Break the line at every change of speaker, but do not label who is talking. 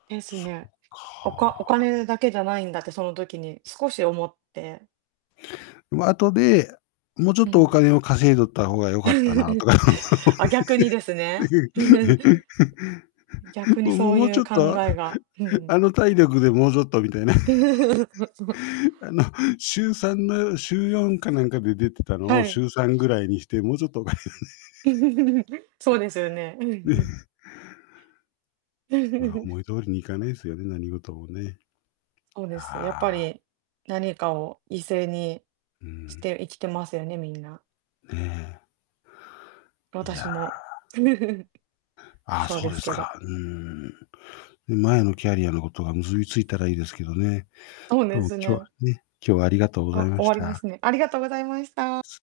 です
そっ
ね。おかお
か。
金だけじゃないんだってその時に少し思って
ま、後で、もうちょっ
うんう
とお
ん。
金を稼いどったほうがよかったなと か。
あ、逆にですね。い 逆に
もも
そう
もう
い
ちょ
う
っ
考
と、
えが、ふうん。
あの体力でもうちょっとみたいな。あの、週3の週4かなんかで出てたの
は
をし
い。
ゅうさんぐらいにして、もうちょっと
そうですよね。うん う
まあ、
ん。
思い通りにいかねすよね、何事もね。
そうです。やっぱ
ああ。
り、何かを犠牲に
う
し
ん。
て生きてますよね、みんな。
ね。い
私
やあ。
も
ああ、
そう
そ
で
うで
す
す
けど。
か。うーん。前のキャリアのことが結びついたらいいですけどね。
そう
ど
で
うも
す
今日は
ね。
ね今日はありがとうござい
あ、
ま
終
し
わりま
た。
すね。ありがとうございました。
す。